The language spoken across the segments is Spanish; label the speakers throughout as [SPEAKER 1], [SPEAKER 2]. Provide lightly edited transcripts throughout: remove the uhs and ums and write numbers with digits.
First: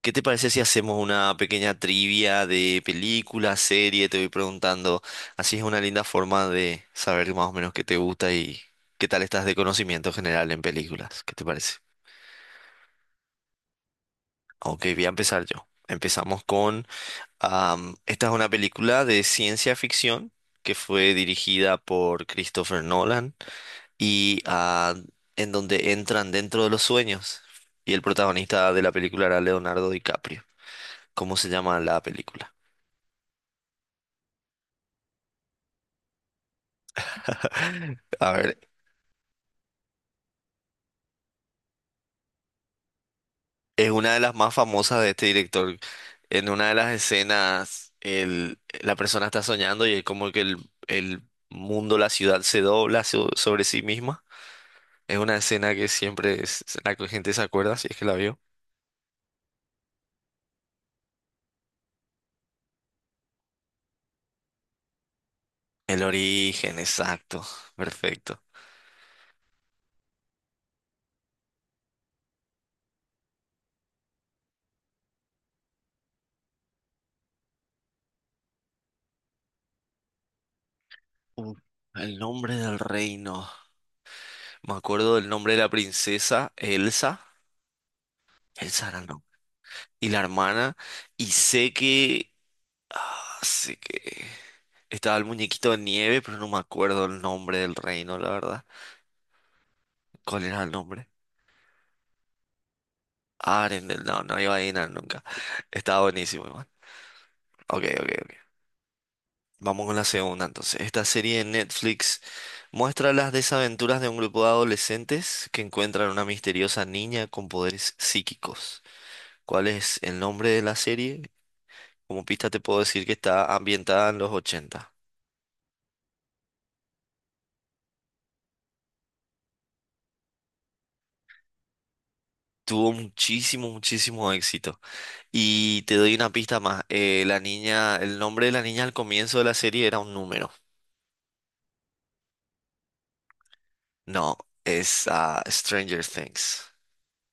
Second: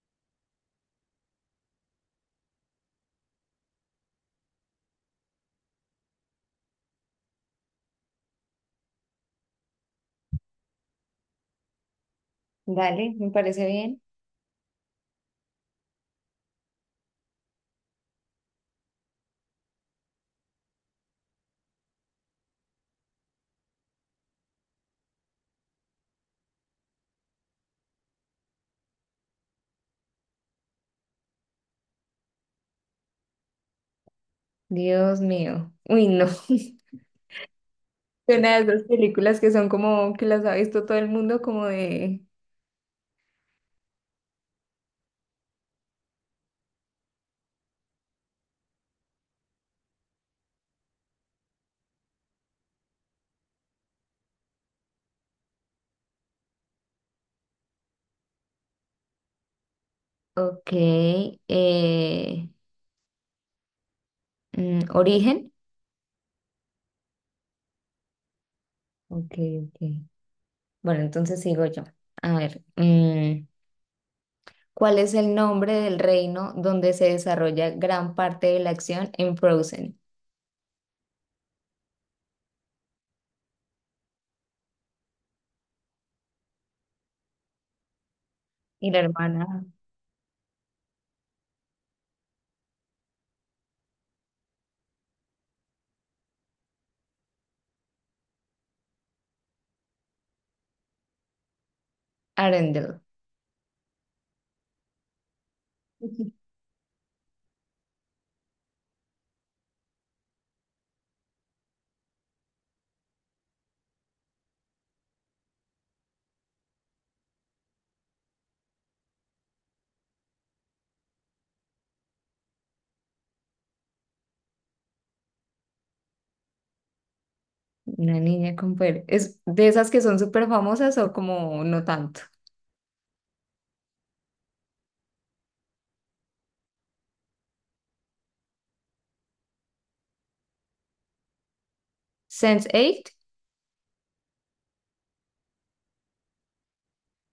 [SPEAKER 1] ¿Qué te parece si hacemos una pequeña trivia de película, serie? Te voy preguntando. Así es una linda forma de saber más o menos qué te gusta y qué tal estás de conocimiento general en películas. ¿Qué te parece?
[SPEAKER 2] Dale, me parece bien.
[SPEAKER 1] Ok, voy a empezar yo. Empezamos con... esta es una película de ciencia ficción que fue dirigida por Christopher Nolan y en donde entran dentro de los sueños. Y el protagonista de la película era Leonardo DiCaprio. ¿Cómo se llama la película?
[SPEAKER 2] Dios mío. Uy, no.
[SPEAKER 1] A
[SPEAKER 2] Una
[SPEAKER 1] ver,
[SPEAKER 2] de esas películas que son como que las ha visto todo el mundo, como de.
[SPEAKER 1] es una de las más famosas de este director. En una de las escenas, la persona está soñando y es como que el mundo, la ciudad se dobla sobre sí misma. Es una escena que siempre es la que gente se acuerda, si es que la vio.
[SPEAKER 2] Ok. eh, Origen.
[SPEAKER 1] El origen, exacto, perfecto.
[SPEAKER 2] Ok, ok. Bueno, entonces sigo yo. A ver. ¿Cuál es el nombre del reino donde se desarrolla gran parte de la acción en Frozen?
[SPEAKER 1] Uh, el nombre del reino. Me acuerdo del nombre de la princesa, Elsa. Elsa
[SPEAKER 2] Y la
[SPEAKER 1] era, no.
[SPEAKER 2] hermana
[SPEAKER 1] Y la hermana. Y sé que así que estaba el muñequito de nieve, pero no me acuerdo el nombre del reino, la verdad. ¿Cuál era el nombre?
[SPEAKER 2] Arendelle.
[SPEAKER 1] Arendelle, no, no iba a adivinar nunca. Estaba buenísimo, igual. Ok, ok, ok. Vamos con la segunda, entonces. Esta serie de Netflix muestra las desaventuras de un grupo de adolescentes que encuentran una misteriosa niña con poderes psíquicos. ¿Cuál es el nombre de la serie? Como pista te puedo decir que está ambientada en los ochenta.
[SPEAKER 2] Una niña con poder. ¿Es de esas que son súper famosas o como no tanto?
[SPEAKER 1] Tuvo muchísimo, muchísimo éxito. Y te doy una pista más. La niña, el nombre de la niña al comienzo de la serie era un número.
[SPEAKER 2] Sense eight
[SPEAKER 1] No, es Stranger Things.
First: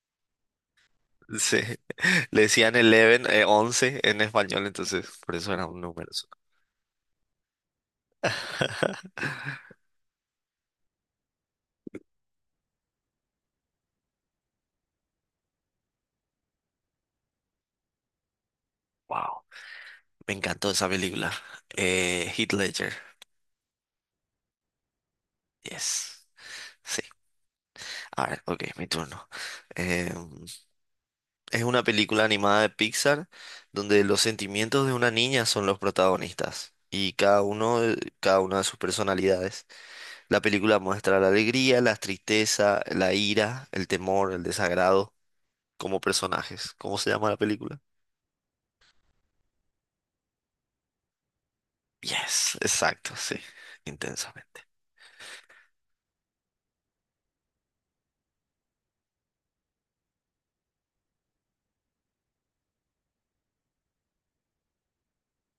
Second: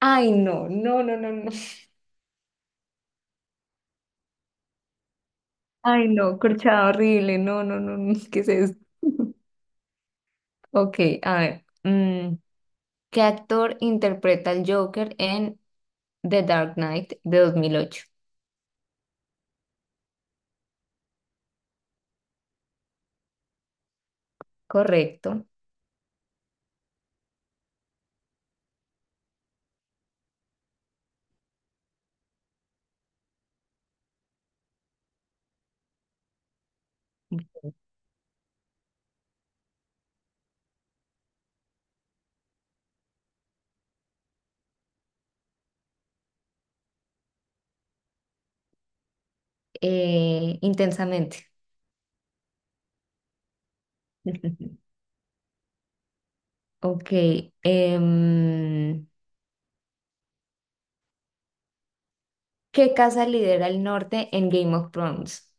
[SPEAKER 2] Ay, no, no, no, no, no.
[SPEAKER 1] Sí. Le decían 11, 11 en español, entonces por eso era un número.
[SPEAKER 2] Ay, no, corchada horrible. No, no, no, no. ¿Qué es esto? Ok, a ver. ¿Qué actor interpreta al Joker en The Dark Knight de 2008?
[SPEAKER 1] Wow. Me encantó esa película. Heath Ledger.
[SPEAKER 2] Correcto.
[SPEAKER 1] Yes. Sí. A ver, ok, mi turno. Em, Es una película animada de Pixar donde los sentimientos de una niña son los protagonistas y
[SPEAKER 2] Ok.
[SPEAKER 1] cada una de sus personalidades. La película muestra la alegría, la tristeza, la ira, el temor, el desagrado como personajes. ¿Cómo se llama la película?
[SPEAKER 2] Intensamente.
[SPEAKER 1] Yes, exacto, sí, intensamente.
[SPEAKER 2] Ok. em, ¿Qué casa lidera el norte en Game of Thrones?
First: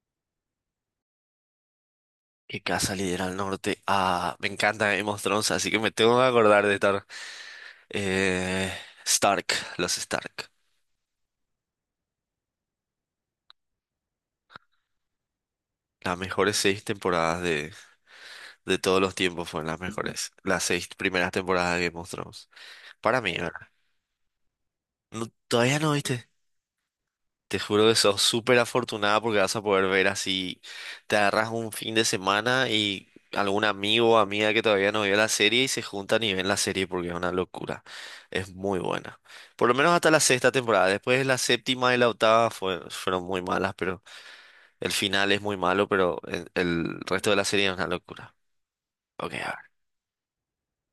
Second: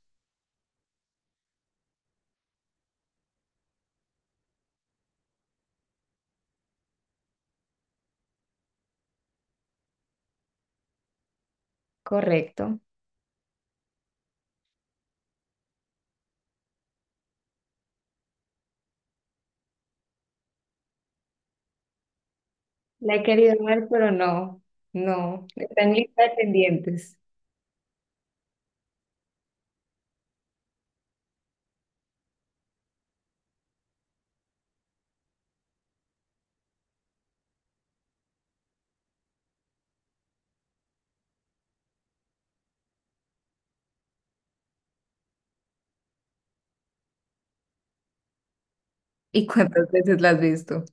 [SPEAKER 1] ¿Qué casa lidera al norte? Ah, me encanta Game of Thrones, así que me tengo que acordar de estar eh, Stark, los Stark.
[SPEAKER 2] Correcto.
[SPEAKER 1] Las mejores seis temporadas de todos los tiempos fueron las mejores. Las seis primeras temporadas de Game of Thrones.
[SPEAKER 2] La
[SPEAKER 1] Para
[SPEAKER 2] he
[SPEAKER 1] mí,
[SPEAKER 2] querido
[SPEAKER 1] ¿verdad?
[SPEAKER 2] ver, pero no,
[SPEAKER 1] No,
[SPEAKER 2] no.
[SPEAKER 1] todavía
[SPEAKER 2] Está
[SPEAKER 1] no
[SPEAKER 2] en lista
[SPEAKER 1] viste.
[SPEAKER 2] de pendientes.
[SPEAKER 1] Te juro que sos súper afortunada porque vas a poder ver así. Te agarras un fin de semana y algún amigo o amiga que todavía no vio la serie y se juntan y ven la serie porque es una locura. Es muy buena. Por lo menos hasta la sexta temporada. Después la séptima y la octava fueron muy malas, pero el final es muy malo, pero el resto de la serie es una locura. Ok, a
[SPEAKER 2] ¿Y
[SPEAKER 1] ver.
[SPEAKER 2] cuántas veces la has visto?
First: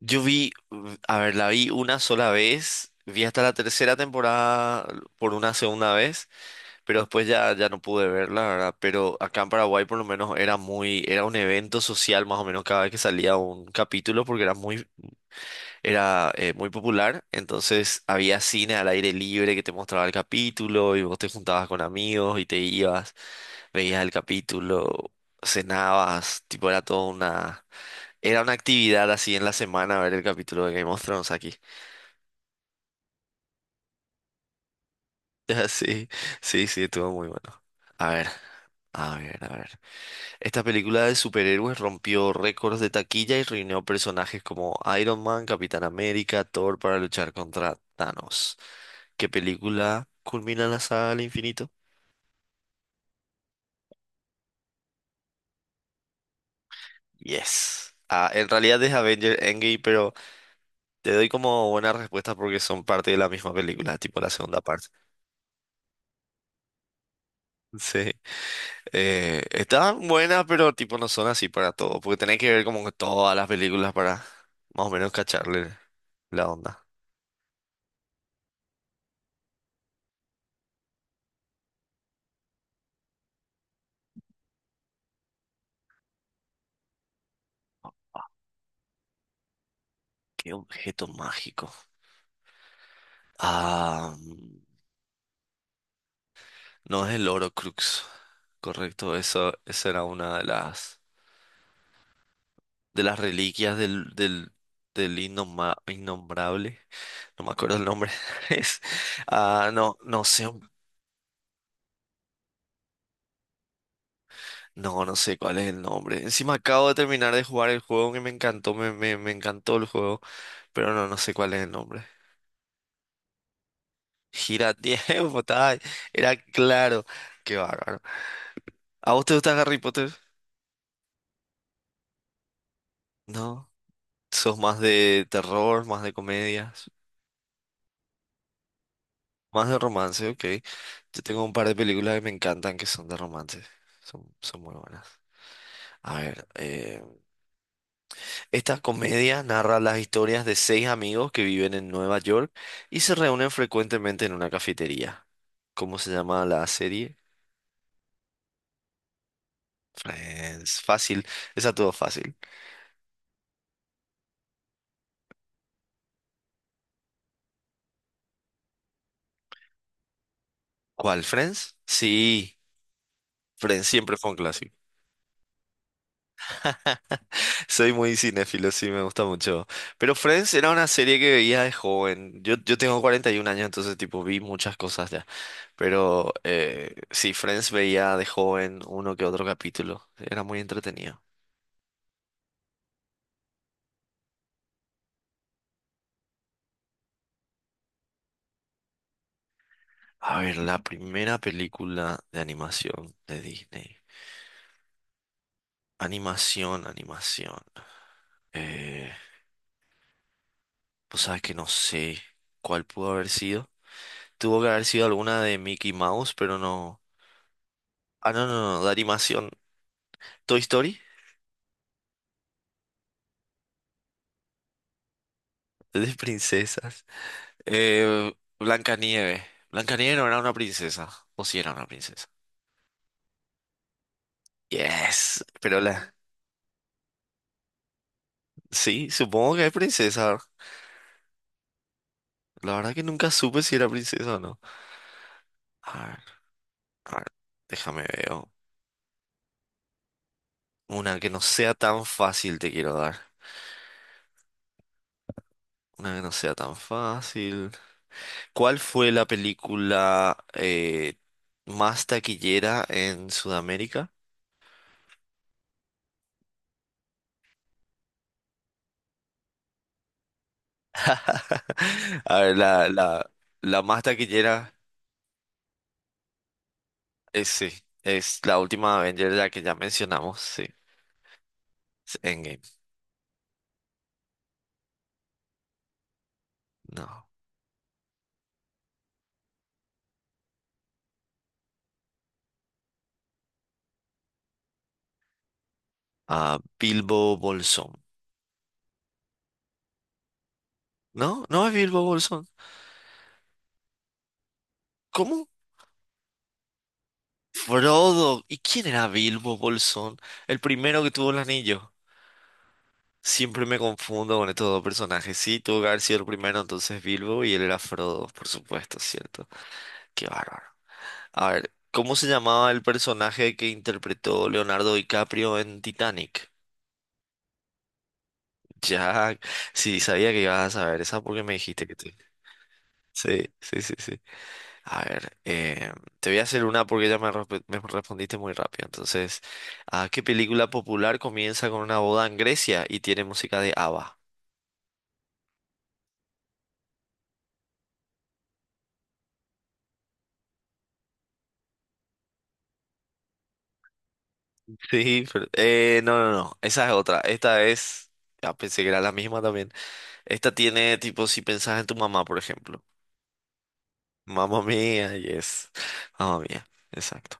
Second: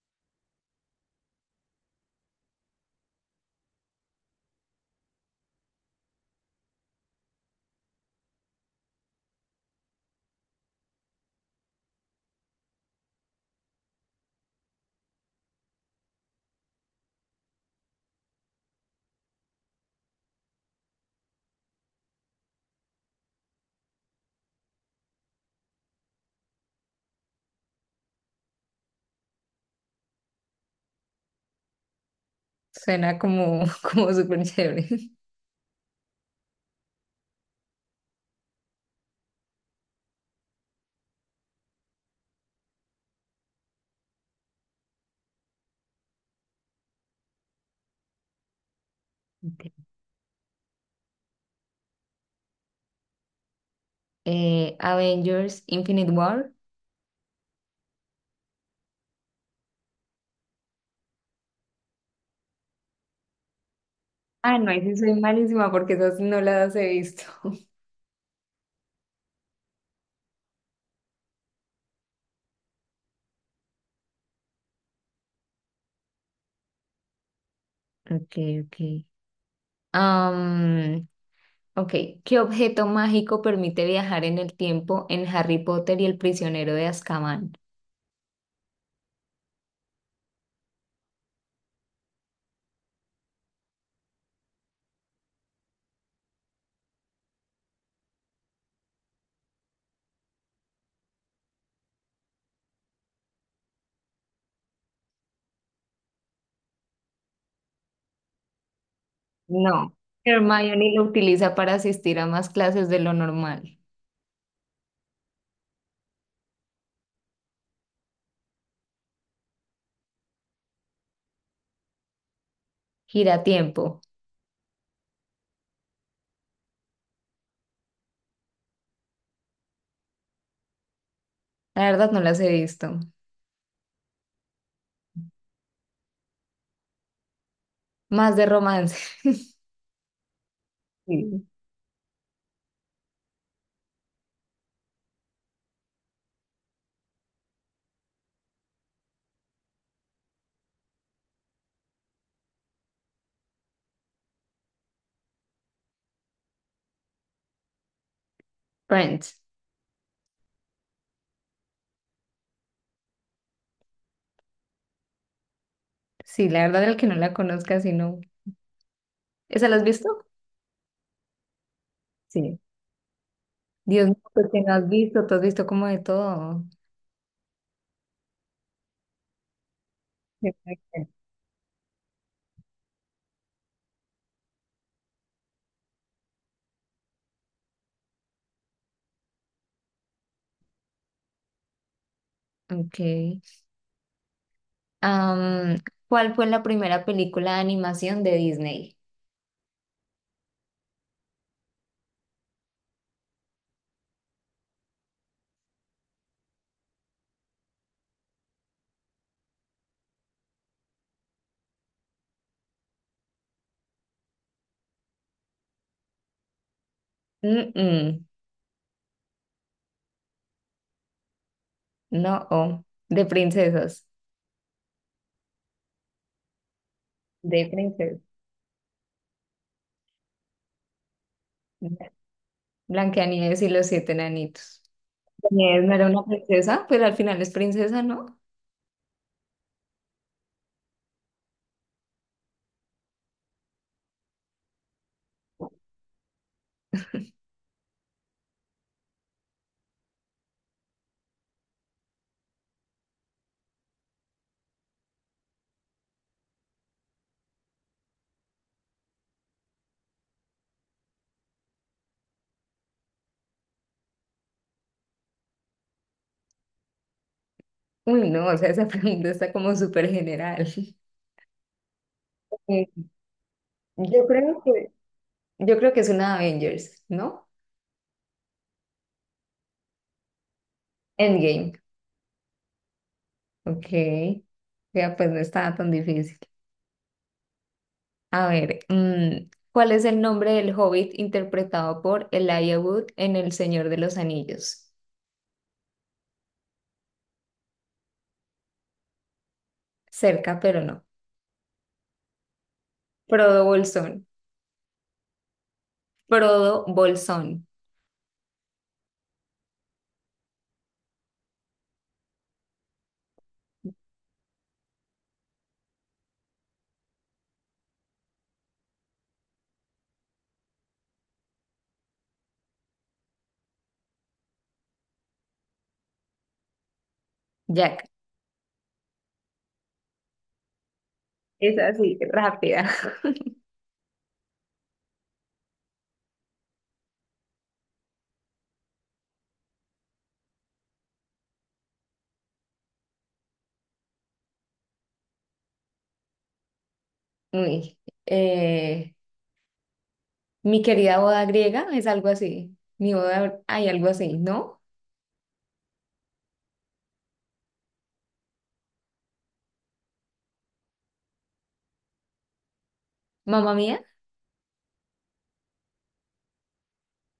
[SPEAKER 1] Yo vi, mm, a ver, la vi una sola vez, vi hasta la tercera temporada por una segunda vez, pero después ya no pude verla, ¿verdad? Pero acá en Paraguay por lo menos era muy, era un evento social más o menos cada vez que salía un capítulo porque era muy popular, entonces había cine al aire libre que te mostraba el capítulo y vos te juntabas con amigos y te ibas, veías el capítulo, cenabas, tipo era toda una... Era una actividad así en la semana ver el capítulo de Game of Thrones aquí.
[SPEAKER 2] Suena como, como súper chévere.
[SPEAKER 1] Sí, sí, sí, estuvo muy bueno. A ver, a ver, a ver. Esta película de superhéroes rompió récords de taquilla y reunió personajes como Iron Man, Capitán América, Thor para luchar contra Thanos. ¿Qué película culmina la saga al infinito?
[SPEAKER 2] Avengers Infinite War.
[SPEAKER 1] Yes. Ah, en realidad es Avengers Endgame, pero te doy como buena respuesta porque son parte de la misma película, tipo la
[SPEAKER 2] Ah,
[SPEAKER 1] segunda
[SPEAKER 2] no, ahí
[SPEAKER 1] parte.
[SPEAKER 2] sí soy malísima porque esas no las he visto.
[SPEAKER 1] Sí. Están buenas, pero tipo no son así para todo, porque tenés que ver como que todas las películas para más o menos cacharle la onda.
[SPEAKER 2] Ok, ok. Am, ok, ¿qué objeto mágico permite viajar en el tiempo en Harry Potter y el prisionero de Azkaban?
[SPEAKER 1] ¿Qué objeto mágico? Ah, mm, no es el Crux correcto, eso, esa era una de las reliquias del innombrable, no me acuerdo el nombre. Es, ah,
[SPEAKER 2] No,
[SPEAKER 1] no, no sé,
[SPEAKER 2] Hermione lo utiliza para asistir a más clases de lo normal.
[SPEAKER 1] no, no sé cuál es el nombre. Encima acabo de terminar de jugar el juego que me encantó, me encantó el juego, pero no, no sé cuál es el nombre.
[SPEAKER 2] Gira tiempo.
[SPEAKER 1] Gira tiempo, tal. Era claro. Qué bárbaro. ¿A vos te gusta Harry Potter?
[SPEAKER 2] La verdad no las he visto.
[SPEAKER 1] No. ¿Sos más de terror, más de comedias,
[SPEAKER 2] Más de romance.
[SPEAKER 1] más de romance? Ok. Yo tengo
[SPEAKER 2] Sí.
[SPEAKER 1] un par de películas que me encantan que son de romance. Son, son muy buenas. A ver, esta comedia narra las historias de seis amigos que viven en Nueva York y se reúnen frecuentemente en una cafetería. ¿Cómo se llama la serie?
[SPEAKER 2] Friends.
[SPEAKER 1] Friends. Fácil. Esa todo fácil.
[SPEAKER 2] Sí, la verdad el que no la conozca, sino ¿esa la has visto?
[SPEAKER 1] ¿Cuál, Friends? Sí,
[SPEAKER 2] Sí.
[SPEAKER 1] Friends
[SPEAKER 2] Dios
[SPEAKER 1] siempre
[SPEAKER 2] mío,
[SPEAKER 1] fue un
[SPEAKER 2] pues que no
[SPEAKER 1] clásico.
[SPEAKER 2] has visto, tú has visto como de todo.
[SPEAKER 1] Soy muy cinéfilo, sí, me gusta mucho. Pero Friends era una
[SPEAKER 2] Exacto.
[SPEAKER 1] serie que veía de joven. Yo tengo 41 años, entonces tipo vi muchas cosas ya. Pero sí, Friends veía de joven uno que otro capítulo. Era muy entretenido.
[SPEAKER 2] Ok. Am, ¿Cuál fue la primera película de animación de Disney?
[SPEAKER 1] A ver, la primera película de animación de Disney. Animación, animación. Eh, pues sabes que no sé cuál pudo haber sido. Tuvo que haber sido alguna de Mickey Mouse, pero no.
[SPEAKER 2] Mm-mm,
[SPEAKER 1] Ah, no, no, no, de animación. Toy Story,
[SPEAKER 2] no, oh, de princesas.
[SPEAKER 1] de princesas.
[SPEAKER 2] De princesas.
[SPEAKER 1] Eh, Blancanieves. Blancanieves no era una princesa. O sí era una princesa.
[SPEAKER 2] Blancanieves y los siete enanitos.
[SPEAKER 1] Yes, pero
[SPEAKER 2] Blancanieves no era
[SPEAKER 1] la.
[SPEAKER 2] una princesa, pero al final es princesa, ¿no?
[SPEAKER 1] Sí, supongo que es princesa. La verdad que nunca supe si era princesa o no. A ver, a ver, déjame ver. Una que no sea tan fácil te quiero dar. Una que no sea tan fácil. ¿Cuál fue la película más taquillera en Sudamérica?
[SPEAKER 2] Uy, no, o sea, esa pregunta está como súper general.
[SPEAKER 1] A ver,
[SPEAKER 2] Eh,
[SPEAKER 1] la más
[SPEAKER 2] yo creo
[SPEAKER 1] taquillera
[SPEAKER 2] que, yo creo que es una Avengers, ¿no?
[SPEAKER 1] es, sí, es la última Avenger, la que ya mencionamos, sí.
[SPEAKER 2] Endgame.
[SPEAKER 1] Es Endgame.
[SPEAKER 2] Ok, ya pues no estaba tan difícil.
[SPEAKER 1] No.
[SPEAKER 2] A ver, ¿cuál es el nombre del hobbit interpretado por Elijah Wood en El Señor de los Anillos?
[SPEAKER 1] Ah, Bilbo Bolsón.
[SPEAKER 2] Cerca, pero no.
[SPEAKER 1] No, no es Bilbo Bolsón.
[SPEAKER 2] Frodo Bolsón.
[SPEAKER 1] ¿Cómo?
[SPEAKER 2] Frodo Bolsón.
[SPEAKER 1] Frodo. ¿Y quién era Bilbo Bolsón? El primero que tuvo el anillo. Siempre me confundo con estos dos personajes. Sí, tuvo que haber sido el primero entonces Bilbo y él era Frodo, por supuesto, ¿cierto? Qué bárbaro. A ver, ¿cómo se llamaba el personaje que interpretó Leonardo DiCaprio en Titanic?
[SPEAKER 2] Jack.
[SPEAKER 1] Jack. Sí, sabía que ibas a saber esa porque me
[SPEAKER 2] Es
[SPEAKER 1] dijiste que te...
[SPEAKER 2] así, rápida.
[SPEAKER 1] Sí, sí, sí, sí. A ver, te voy a hacer una porque ya me respondiste muy rápido. Entonces, ¿a qué película popular comienza con una boda en Grecia y tiene música de ABBA?
[SPEAKER 2] Uy, eh, mi querida boda griega es algo así. Mi boda, hay algo así, ¿no?
[SPEAKER 1] Sí, pero- no, no, no, esa es otra. Esta es, ya pensé que era la misma también. Esta tiene tipo, si pensás en tu mamá, por ejemplo.
[SPEAKER 2] Mamá mía,
[SPEAKER 1] Mamma mía, yes. Mamma mía, exacto.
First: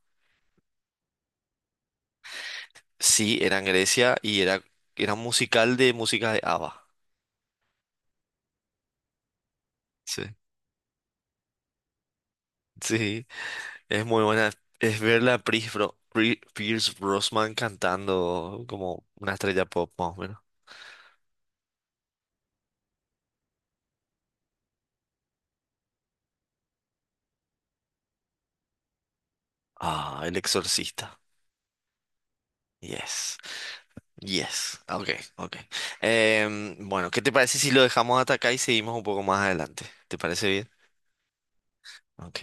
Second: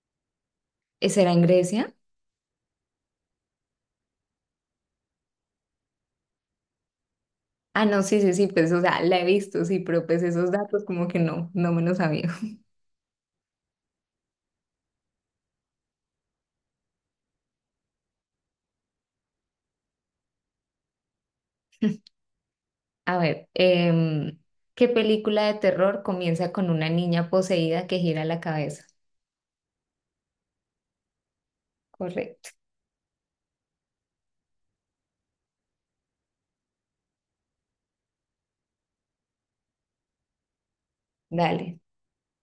[SPEAKER 2] ¿esa era en Grecia?
[SPEAKER 1] Sí, era en Grecia y era, era un musical de música de ABBA.
[SPEAKER 2] Ah, no, sí, sí, sí, pues, o sea, la he visto, sí, pero
[SPEAKER 1] Sí,
[SPEAKER 2] pues esos datos como que no, no me los sabía.
[SPEAKER 1] sí, es muy buena. Es verla a Pierce Brosnan cantando como una estrella pop, más o menos.
[SPEAKER 2] A ver, em, ¿qué película de terror comienza con una niña poseída que gira la cabeza?
[SPEAKER 1] Ah, El Exorcista.
[SPEAKER 2] Correcto,
[SPEAKER 1] Yes. Yes, ok, ok. Em, bueno, ¿qué te parece si lo dejamos hasta acá y seguimos un poco más adelante? ¿Te parece bien?
[SPEAKER 2] dale.
[SPEAKER 1] Ok.